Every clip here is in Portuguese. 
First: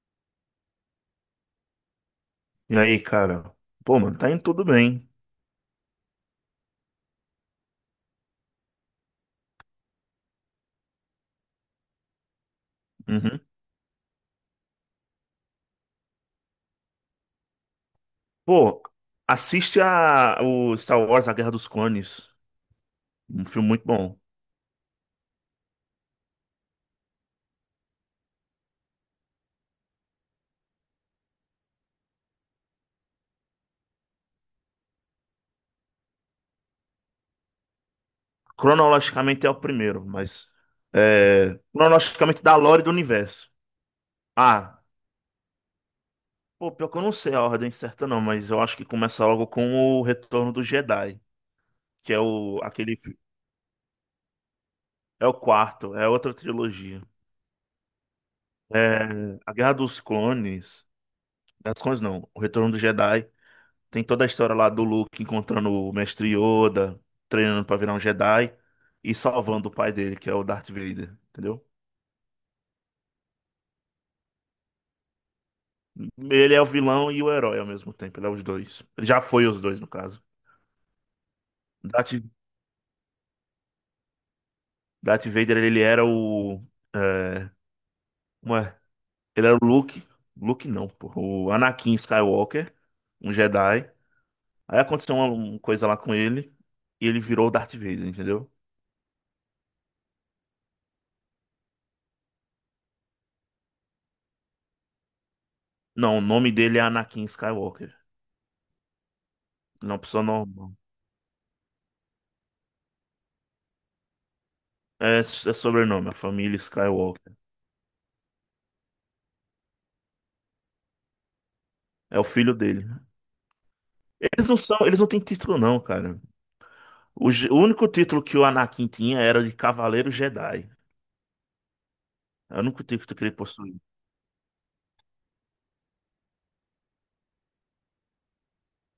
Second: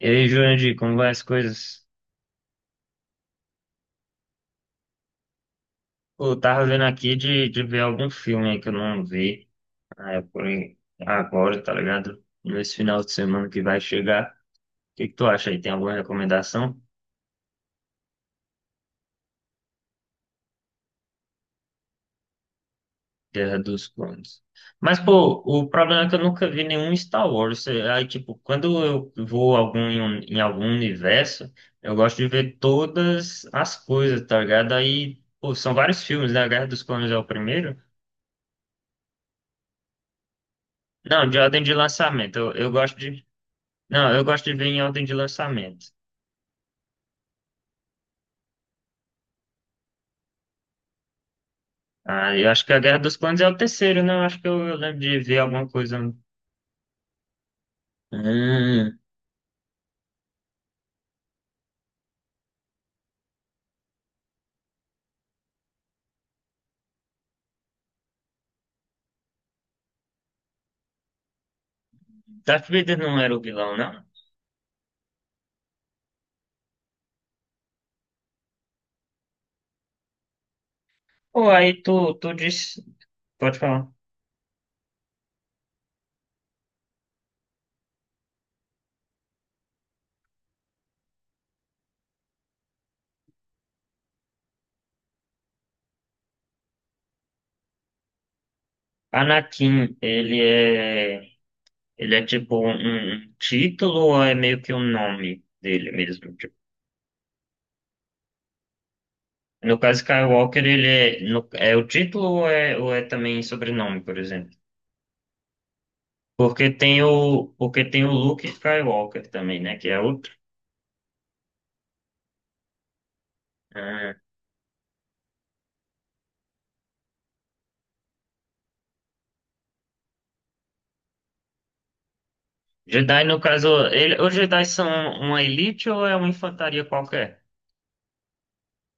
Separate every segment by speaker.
Speaker 1: E aí, Jurandir, como vai as coisas?
Speaker 2: E aí, cara? Pô, mano, tá indo tudo bem.
Speaker 1: Pô, eu tava vendo aqui de ver algum filme aí que eu não vi. Ah, é por aí, agora, tá ligado? Nesse final de
Speaker 2: Uhum.
Speaker 1: semana que vai chegar. O que que tu acha aí? Tem alguma recomendação?
Speaker 2: Pô, assiste a, o Star Wars, A Guerra dos Clones. Um
Speaker 1: Guerra
Speaker 2: filme muito
Speaker 1: dos
Speaker 2: bom.
Speaker 1: Clones. Mas, pô, o problema é que eu nunca vi nenhum Star Wars. Aí, tipo, quando eu vou algum, em algum universo, eu gosto de ver todas as coisas, tá ligado? Aí, pô, são vários filmes, né? A Guerra dos Clones é o primeiro.
Speaker 2: Cronologicamente é o primeiro, mas.
Speaker 1: Não, de
Speaker 2: É,
Speaker 1: ordem de lançamento.
Speaker 2: cronologicamente
Speaker 1: Eu,
Speaker 2: da
Speaker 1: eu
Speaker 2: lore do
Speaker 1: gosto de.
Speaker 2: universo.
Speaker 1: Não, eu gosto de ver
Speaker 2: Ah,
Speaker 1: em ordem de lançamento.
Speaker 2: pô, pior que eu não sei a ordem certa, não, mas eu acho que começa logo com o Retorno do Jedi, que é
Speaker 1: Ah, eu
Speaker 2: o
Speaker 1: acho que a
Speaker 2: aquele.
Speaker 1: Guerra dos Clones é o terceiro, né? Eu acho que eu lembro de
Speaker 2: É o
Speaker 1: ver alguma
Speaker 2: quarto,
Speaker 1: coisa.
Speaker 2: é outra trilogia.
Speaker 1: Hum.
Speaker 2: É, a Guerra dos Clones. Guerra dos Clones não, o Retorno do Jedi. Tem toda a história lá do Luke encontrando o Mestre Yoda, treinando pra virar um Jedi e salvando o pai dele, que é o Darth Vader, entendeu?
Speaker 1: Darth Vader não era o vilão, não?
Speaker 2: Ele é o vilão e o herói ao mesmo tempo, ele é os dois. Ele já foi os dois, no caso.
Speaker 1: Pô, aí tu,
Speaker 2: Darth,
Speaker 1: tu disse. Pode falar.
Speaker 2: Darth Vader, ele era o. É, como é? Ele era o Luke. Luke não, pô. O Anakin Skywalker, um Jedi. Aí aconteceu uma coisa lá com ele e ele virou o Darth Vader, entendeu?
Speaker 1: Anakin, ele é. Ele é tipo um título ou é meio que o nome dele
Speaker 2: Não, o
Speaker 1: mesmo?
Speaker 2: nome
Speaker 1: Tipo,
Speaker 2: dele é Anakin Skywalker.
Speaker 1: no
Speaker 2: Ele é uma
Speaker 1: caso
Speaker 2: pessoa
Speaker 1: Skywalker,
Speaker 2: normal.
Speaker 1: ele é, no- é o título ou é também sobrenome, por exemplo?
Speaker 2: É sobrenome, a família
Speaker 1: Porque tem
Speaker 2: Skywalker.
Speaker 1: o Luke Skywalker também, né? Que é outro.
Speaker 2: É o filho dele.
Speaker 1: Ah.
Speaker 2: Eles não são, eles não têm título não, cara. O, o único título que o Anakin tinha era de Cavaleiro Jedi. É o único título
Speaker 1: Jedi,
Speaker 2: que ele
Speaker 1: no caso,
Speaker 2: possui.
Speaker 1: ele, os Jedi são uma elite ou é uma infantaria qualquer?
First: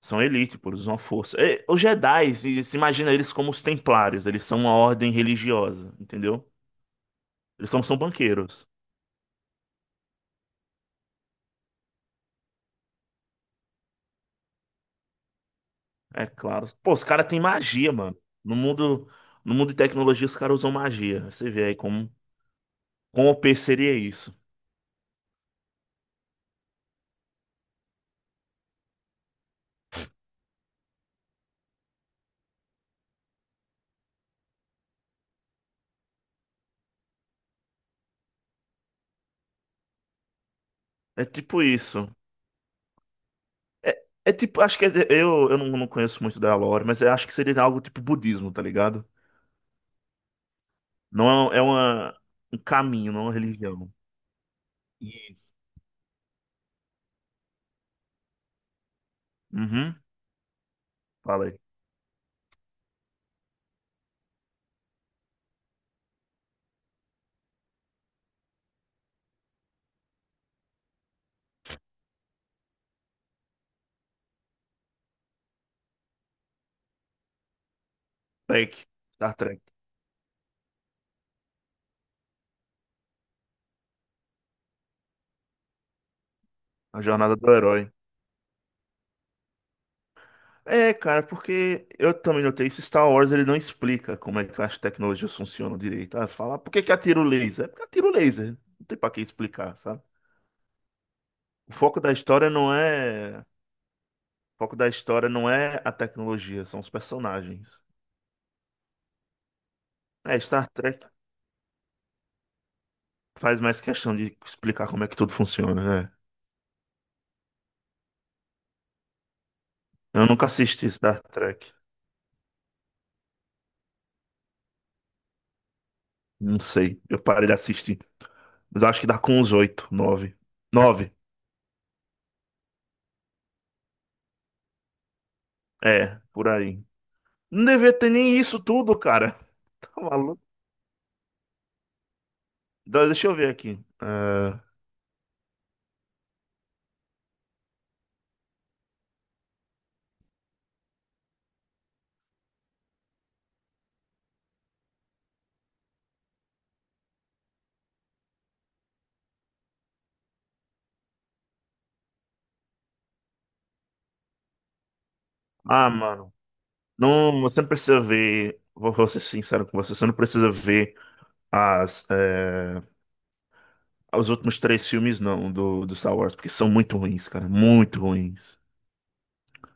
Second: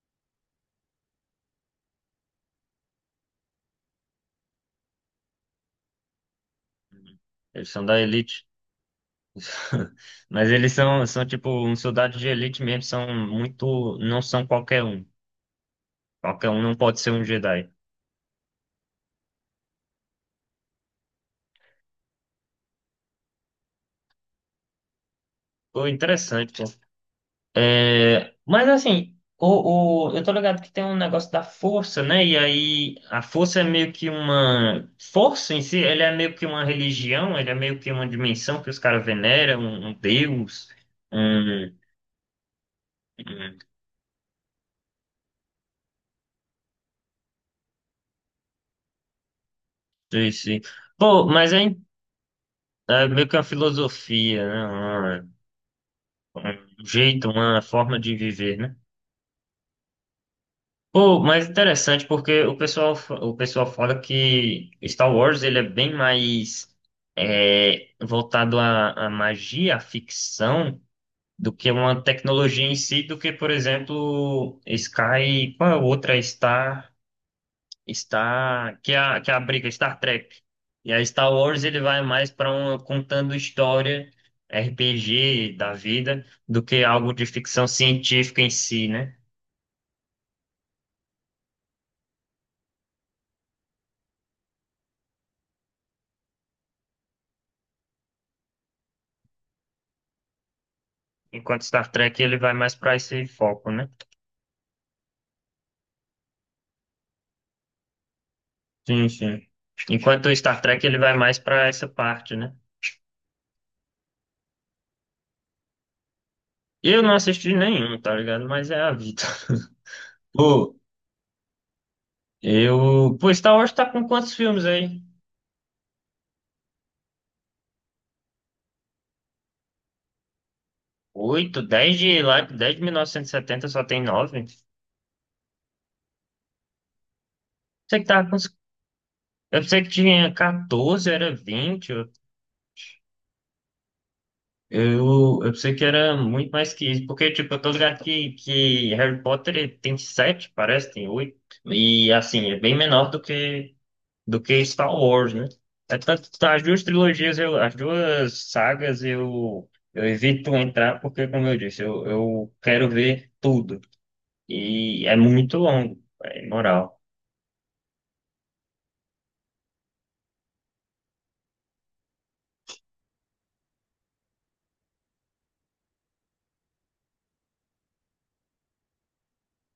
Speaker 2: São elite, pô, eles usam a força. É, os Jedi, se imagina eles como os Templários, eles são uma ordem religiosa, entendeu?
Speaker 1: Eles
Speaker 2: Eles são,
Speaker 1: são
Speaker 2: são
Speaker 1: da elite.
Speaker 2: banqueiros.
Speaker 1: Mas eles são, são tipo um soldado de elite mesmo, são muito, não são qualquer um.
Speaker 2: É
Speaker 1: Qualquer um
Speaker 2: claro.
Speaker 1: não
Speaker 2: Pô,
Speaker 1: pode
Speaker 2: os
Speaker 1: ser um
Speaker 2: caras têm
Speaker 1: Jedi.
Speaker 2: magia, mano. No mundo, no mundo de tecnologia, os caras usam magia. Você vê aí como, como o P seria isso.
Speaker 1: Pô, interessante, pô. É, mas assim, eu tô ligado que tem um negócio da força, né? E aí a força é meio que uma. Força em si, ele é meio que uma religião, ele é meio que uma dimensão que os caras veneram, um deus.
Speaker 2: É tipo
Speaker 1: um
Speaker 2: isso.
Speaker 1: um
Speaker 2: É, é tipo, acho que é, eu não conheço muito da lore, mas eu acho que seria algo tipo budismo, tá ligado?
Speaker 1: Sim, sim. Pô, mas
Speaker 2: Não é, é uma, um
Speaker 1: é
Speaker 2: caminho, não é
Speaker 1: meio
Speaker 2: uma
Speaker 1: que uma
Speaker 2: religião.
Speaker 1: filosofia, né?
Speaker 2: Isso.
Speaker 1: Uma- Um jeito, uma forma de viver, né?
Speaker 2: Uhum.
Speaker 1: Pô,
Speaker 2: Fala
Speaker 1: mas
Speaker 2: aí.
Speaker 1: interessante porque o pessoal fala que Star Wars ele é bem mais voltado à magia, à ficção, do que uma tecnologia em si, do que, por exemplo, Sky, qual é a outra? Star. Star,
Speaker 2: Trek.
Speaker 1: que que é
Speaker 2: Star
Speaker 1: a
Speaker 2: Trek.
Speaker 1: briga Star Trek. E a Star Wars ele vai mais para um contando história RPG da vida do que
Speaker 2: A
Speaker 1: algo de
Speaker 2: jornada do
Speaker 1: ficção
Speaker 2: herói.
Speaker 1: científica em si, né?
Speaker 2: É, cara, porque eu também notei isso. Star Wars ele não explica como é que as tecnologias funcionam direito. Ah, fala, "Ah, por que que atira o laser? É porque atira o laser. Não tem pra que explicar, sabe?
Speaker 1: Enquanto
Speaker 2: O
Speaker 1: Star
Speaker 2: foco da
Speaker 1: Trek ele
Speaker 2: história
Speaker 1: vai
Speaker 2: não
Speaker 1: mais para esse
Speaker 2: é. O
Speaker 1: foco, né?
Speaker 2: foco da história não é a tecnologia, são os personagens.
Speaker 1: Sim, sim. Enquanto o
Speaker 2: É,
Speaker 1: Star
Speaker 2: Star
Speaker 1: Trek ele
Speaker 2: Trek
Speaker 1: vai mais para essa parte, né?
Speaker 2: faz mais questão de explicar como é que tudo funciona, né?
Speaker 1: Eu não assisti nenhum, tá ligado? Mas é a vida.
Speaker 2: Eu nunca
Speaker 1: Pô,
Speaker 2: assisti Star Trek.
Speaker 1: eu. Pô, Star Wars tá com quantos filmes aí?
Speaker 2: Não sei. Eu parei de assistir. Mas eu acho que dá com uns oito, nove. Nove.
Speaker 1: Oito, dez de lá, dez de 1970 só tem nove.
Speaker 2: É, por aí. Não devia
Speaker 1: Você que
Speaker 2: ter
Speaker 1: tava com.
Speaker 2: nem isso tudo, cara.
Speaker 1: Eu pensei que
Speaker 2: Tá
Speaker 1: tinha
Speaker 2: maluco?
Speaker 1: 14, era 20. Eu,
Speaker 2: Então, deixa eu ver aqui.
Speaker 1: eu, eu pensei que era muito mais que isso. Porque, tipo, eu tô ligado que Harry Potter tem 7, parece, tem oito. E, assim, é bem menor do que Star Wars, né? É tanto, tá, as duas trilogias, eu, as duas sagas, eu evito entrar porque, como eu disse, eu quero ver tudo. E é muito
Speaker 2: Ah,
Speaker 1: longo,
Speaker 2: mano.
Speaker 1: é imoral.
Speaker 2: Não, você não precisa ver. Vou ser sincero com você. Você não precisa ver as, é, os últimos três filmes, não, do Star Wars, porque são muito ruins, cara. Muito ruins.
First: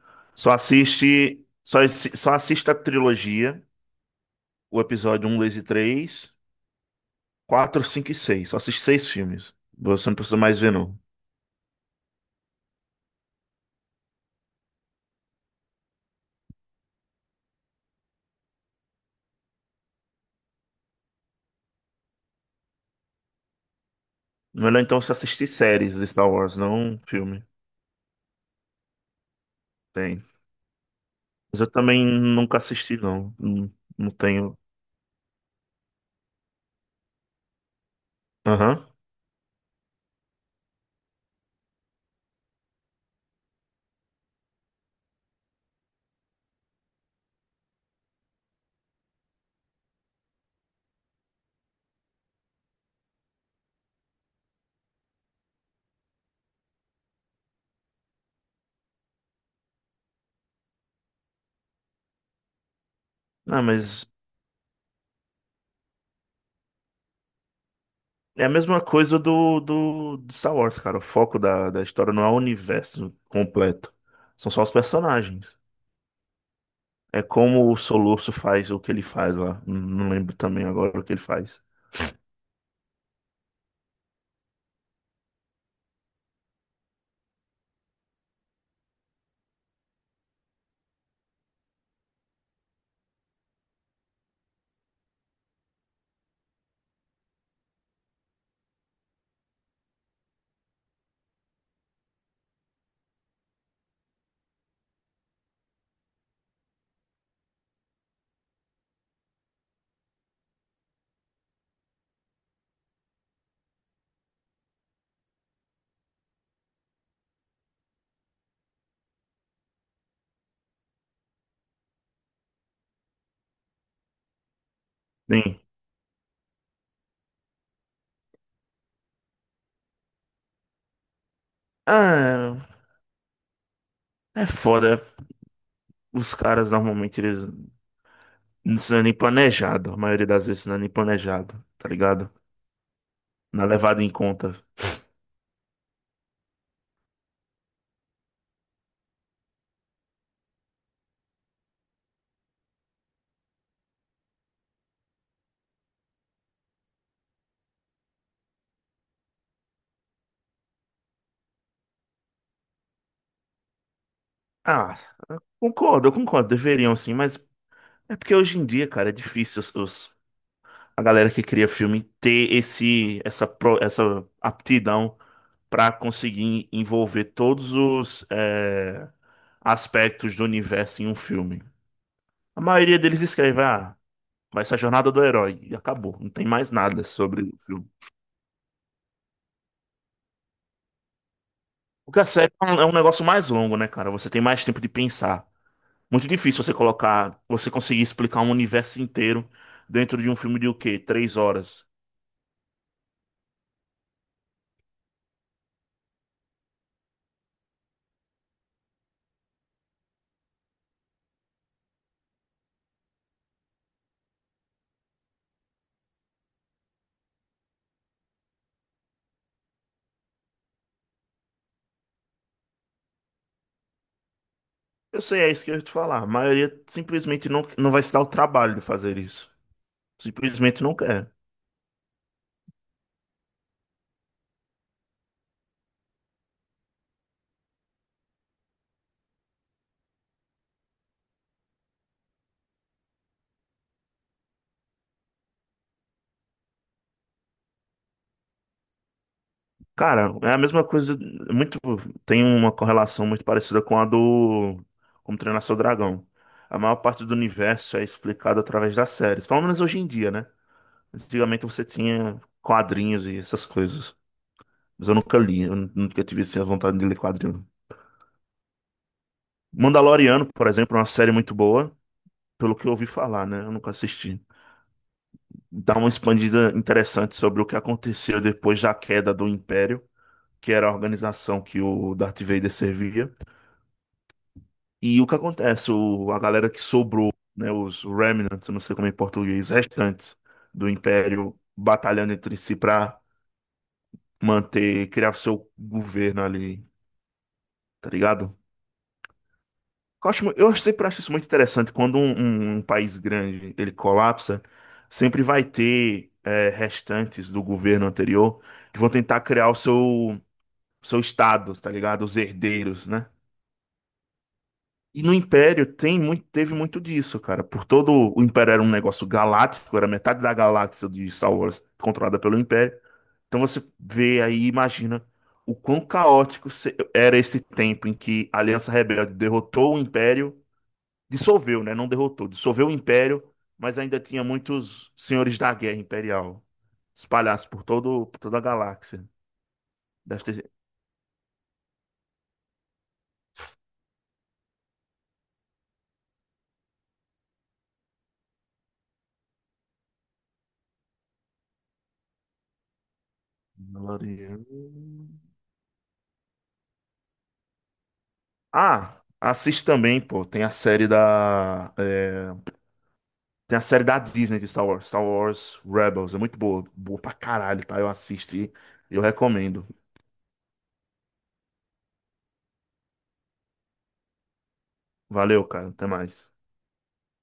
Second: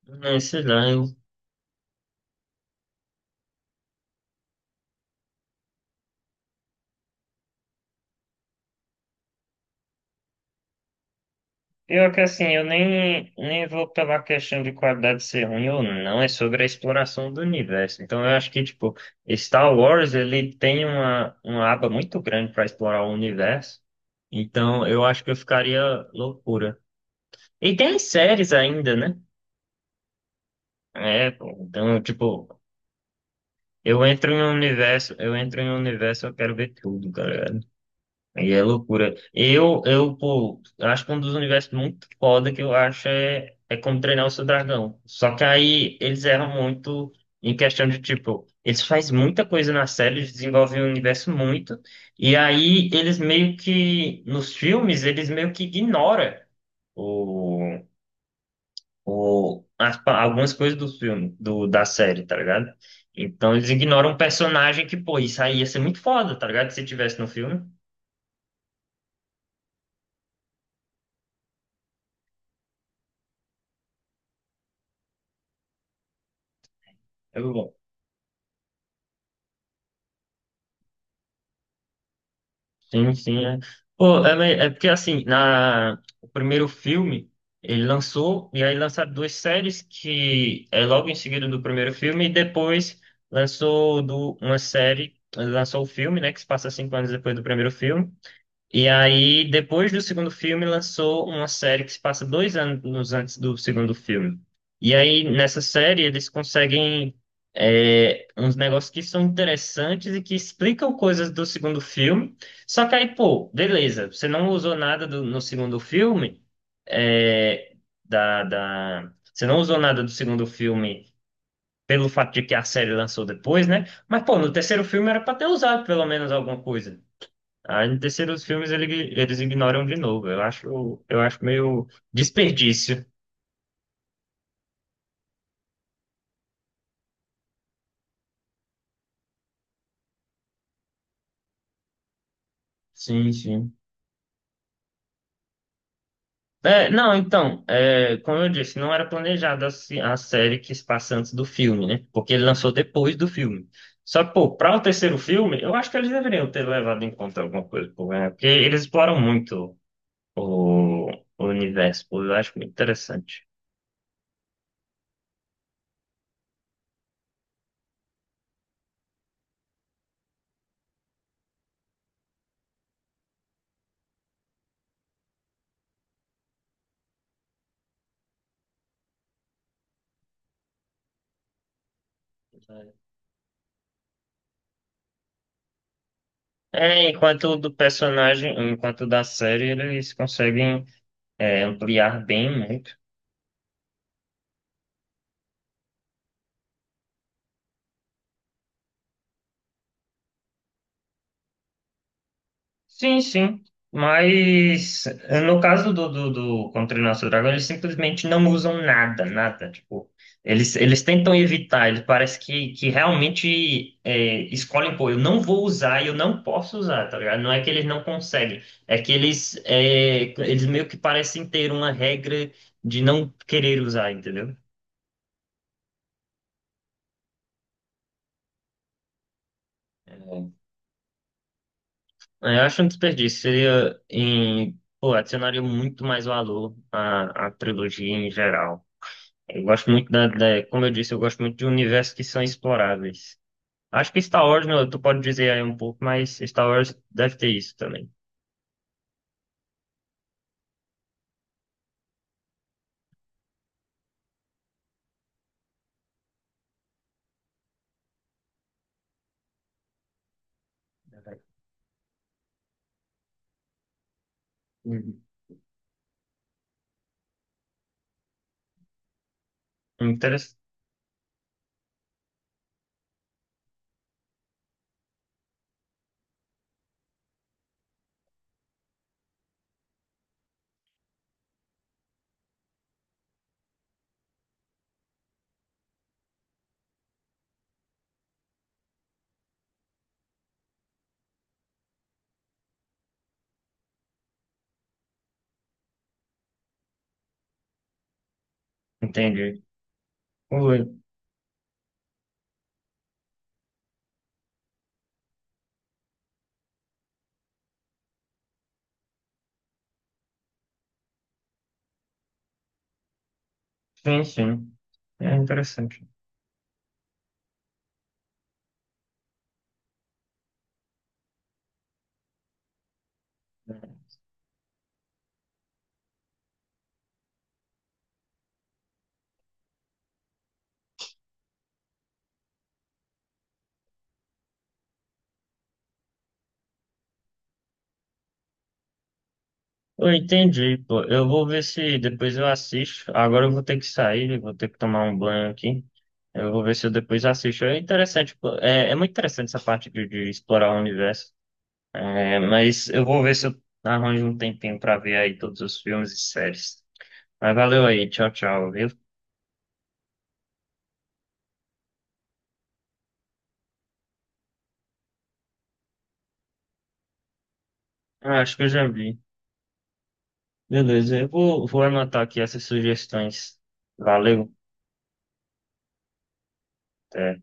Speaker 1: Não sei lá, eu.
Speaker 2: Só assista a trilogia, o episódio um, 2 e 3, 4, 5 e 6. Só assiste seis filmes. Você não precisa mais ver, não.
Speaker 1: Pior que assim, eu nem vou pela questão de qualidade ser ruim ou não, é sobre a exploração do universo. Então eu acho que, tipo, Star Wars, ele tem uma aba muito grande para explorar o universo.
Speaker 2: Melhor
Speaker 1: Então
Speaker 2: então
Speaker 1: eu
Speaker 2: você
Speaker 1: acho que eu
Speaker 2: assistir
Speaker 1: ficaria
Speaker 2: séries de Star Wars, não
Speaker 1: loucura.
Speaker 2: um filme.
Speaker 1: E tem as séries ainda, né?
Speaker 2: Tem.
Speaker 1: É, pô,
Speaker 2: Mas eu
Speaker 1: então,
Speaker 2: também
Speaker 1: tipo,
Speaker 2: nunca assisti, não. Não, não tenho.
Speaker 1: eu entro em um universo, eu quero ver tudo, cara. E é
Speaker 2: Aham.
Speaker 1: loucura. Eu acho que um dos universos muito foda que eu acho é como treinar o seu dragão. Só que aí eles erram muito em questão de, tipo, eles fazem muita coisa na série, eles desenvolvem o universo muito, e aí eles meio que, nos filmes, eles meio que ignoram o, algumas coisas do filme, da série, tá ligado? Então
Speaker 2: Não,
Speaker 1: eles
Speaker 2: mas
Speaker 1: ignoram um personagem que, pô, isso aí ia ser muito foda, tá ligado? Se tivesse no filme.
Speaker 2: é a mesma coisa do Star Wars, cara. O foco da história não é o universo completo. São só os personagens. É como o Soluço faz o que ele faz lá. Não lembro também agora o que ele faz.
Speaker 1: Sim, sim, é. É porque assim, na, o primeiro filme, ele lançou, e aí lançaram duas séries que é logo em seguida do primeiro filme, e depois uma série, lançou o filme, né, que se passa 5 anos depois do primeiro filme, e aí, depois do segundo filme, lançou uma série que se passa 2 anos antes do segundo filme. E aí, nessa série, eles conseguem uns negócios que são interessantes e que explicam coisas do segundo filme. Só que aí, pô, beleza, você não usou nada do- no segundo filme, é, você não usou nada do segundo filme pelo fato de que a série lançou depois, né? Mas, pô, no terceiro filme era pra ter
Speaker 2: Sim.
Speaker 1: usado pelo menos alguma coisa. Aí no terceiro eles ignoram de novo. Eu acho meio
Speaker 2: Ah,
Speaker 1: desperdício.
Speaker 2: é foda. Os caras normalmente eles não é nem planejado. A maioria das vezes não é nem planejado, tá ligado?
Speaker 1: Sim,
Speaker 2: Não é
Speaker 1: sim.
Speaker 2: levado em conta.
Speaker 1: É, não, então, é, como eu disse, não era planejada a série que se passa antes do filme, né? Porque ele lançou depois do filme. Só que, pô, para o terceiro filme, eu acho que eles deveriam ter levado em conta alguma coisa, pô, né? Porque eles exploram muito o, o universo, pô, eu acho muito interessante.
Speaker 2: Ah, concordo, eu concordo. Deveriam sim, mas é porque hoje em dia, cara, é difícil a galera que cria filme ter essa aptidão pra conseguir envolver todos os aspectos do universo em um filme. A maioria deles escreve, ah. Vai ser a jornada do herói. E acabou. Não tem mais nada
Speaker 1: É,
Speaker 2: sobre
Speaker 1: enquanto o
Speaker 2: o
Speaker 1: do
Speaker 2: filme.
Speaker 1: personagem, enquanto o da série, eles conseguem
Speaker 2: Porque a
Speaker 1: ampliar bem,
Speaker 2: série é
Speaker 1: né?
Speaker 2: um negócio mais longo, né, cara? Você tem mais tempo de pensar. Muito difícil você colocar, você conseguir explicar um universo inteiro dentro de um filme de o quê? Três horas.
Speaker 1: Sim, sim. Mas no caso do Contra o Nosso Dragão, eles simplesmente não usam nada, nada. Tipo, eles tentam evitar, eles parece que realmente escolhem, pô, eu não vou usar e eu não posso usar, tá ligado? Não é que eles não conseguem, é que eles, eles meio que parecem ter uma regra de não querer usar, entendeu?
Speaker 2: Eu sei, é isso que eu ia te falar. A maioria simplesmente não, não vai se dar o trabalho de fazer isso. Simplesmente não quer.
Speaker 1: É, eu acho um desperdício. Seria em, pô, adicionaria muito mais valor à trilogia em geral. Eu gosto muito como eu disse, eu gosto muito de universos que são exploráveis. Acho que Star Wars, né, tu pode dizer aí um pouco, mas Star Wars deve ter isso também.
Speaker 2: Cara, é a mesma coisa. Muito, tem uma correlação muito parecida com a do Como Treinar Seu Dragão. A maior parte do universo é explicado através das séries. Pelo menos hoje em dia, né? Antigamente você tinha quadrinhos e essas coisas. Mas eu
Speaker 1: Uhum.
Speaker 2: nunca li, nunca tive assim, a vontade de ler quadrinho. Mandaloriano,
Speaker 1: Interessante.
Speaker 2: por exemplo, é uma série muito boa, pelo que eu ouvi falar, né? Eu nunca assisti. Dá uma expandida interessante sobre o que aconteceu depois da queda do Império, que era a organização que o Darth Vader servia. E o que acontece, o, a galera que sobrou, né? Os Remnants, eu não sei como é em português, restantes do Império, batalhando entre si pra manter, criar seu governo ali, tá ligado?
Speaker 1: Entendi.
Speaker 2: Eu
Speaker 1: Oi.
Speaker 2: sempre acho isso muito interessante quando um país grande ele colapsa, sempre vai ter é, restantes do governo anterior que vão tentar criar o seu seu estado, tá ligado? Os herdeiros, né?
Speaker 1: Sim, sim.
Speaker 2: E no
Speaker 1: É
Speaker 2: Império
Speaker 1: interessante.
Speaker 2: tem muito, teve muito disso, cara. Por todo o Império era um negócio galáctico, era metade da galáxia de Star Wars controlada pelo Império. Então você vê aí, e imagina o quão caótico era esse tempo em que a Aliança Rebelde derrotou o Império dissolveu, né? Não derrotou, dissolveu o império, mas ainda tinha muitos senhores da guerra imperial espalhados por toda a galáxia.
Speaker 1: Eu
Speaker 2: Deve ter.
Speaker 1: entendi, pô. Eu vou ver se depois eu assisto. Agora eu vou ter que sair, vou ter que tomar um banho aqui. Eu vou ver se eu depois assisto. É interessante, pô. É, é muito interessante essa parte de explorar o universo. É, mas eu vou ver se eu arranjo um
Speaker 2: Mandaloriano.
Speaker 1: tempinho pra ver aí todos os filmes e séries. Mas valeu aí, tchau, tchau, viu?
Speaker 2: Ah, assiste também, pô. Tem a série da Disney de Star Wars, Star Wars Rebels. É muito boa. Boa pra caralho, tá? Eu
Speaker 1: Ah, acho que eu
Speaker 2: assisti.
Speaker 1: já vi.
Speaker 2: Eu recomendo.
Speaker 1: Beleza, vou anotar aqui essas sugestões. Valeu.
Speaker 2: Valeu, cara. Até mais.
Speaker 1: Até.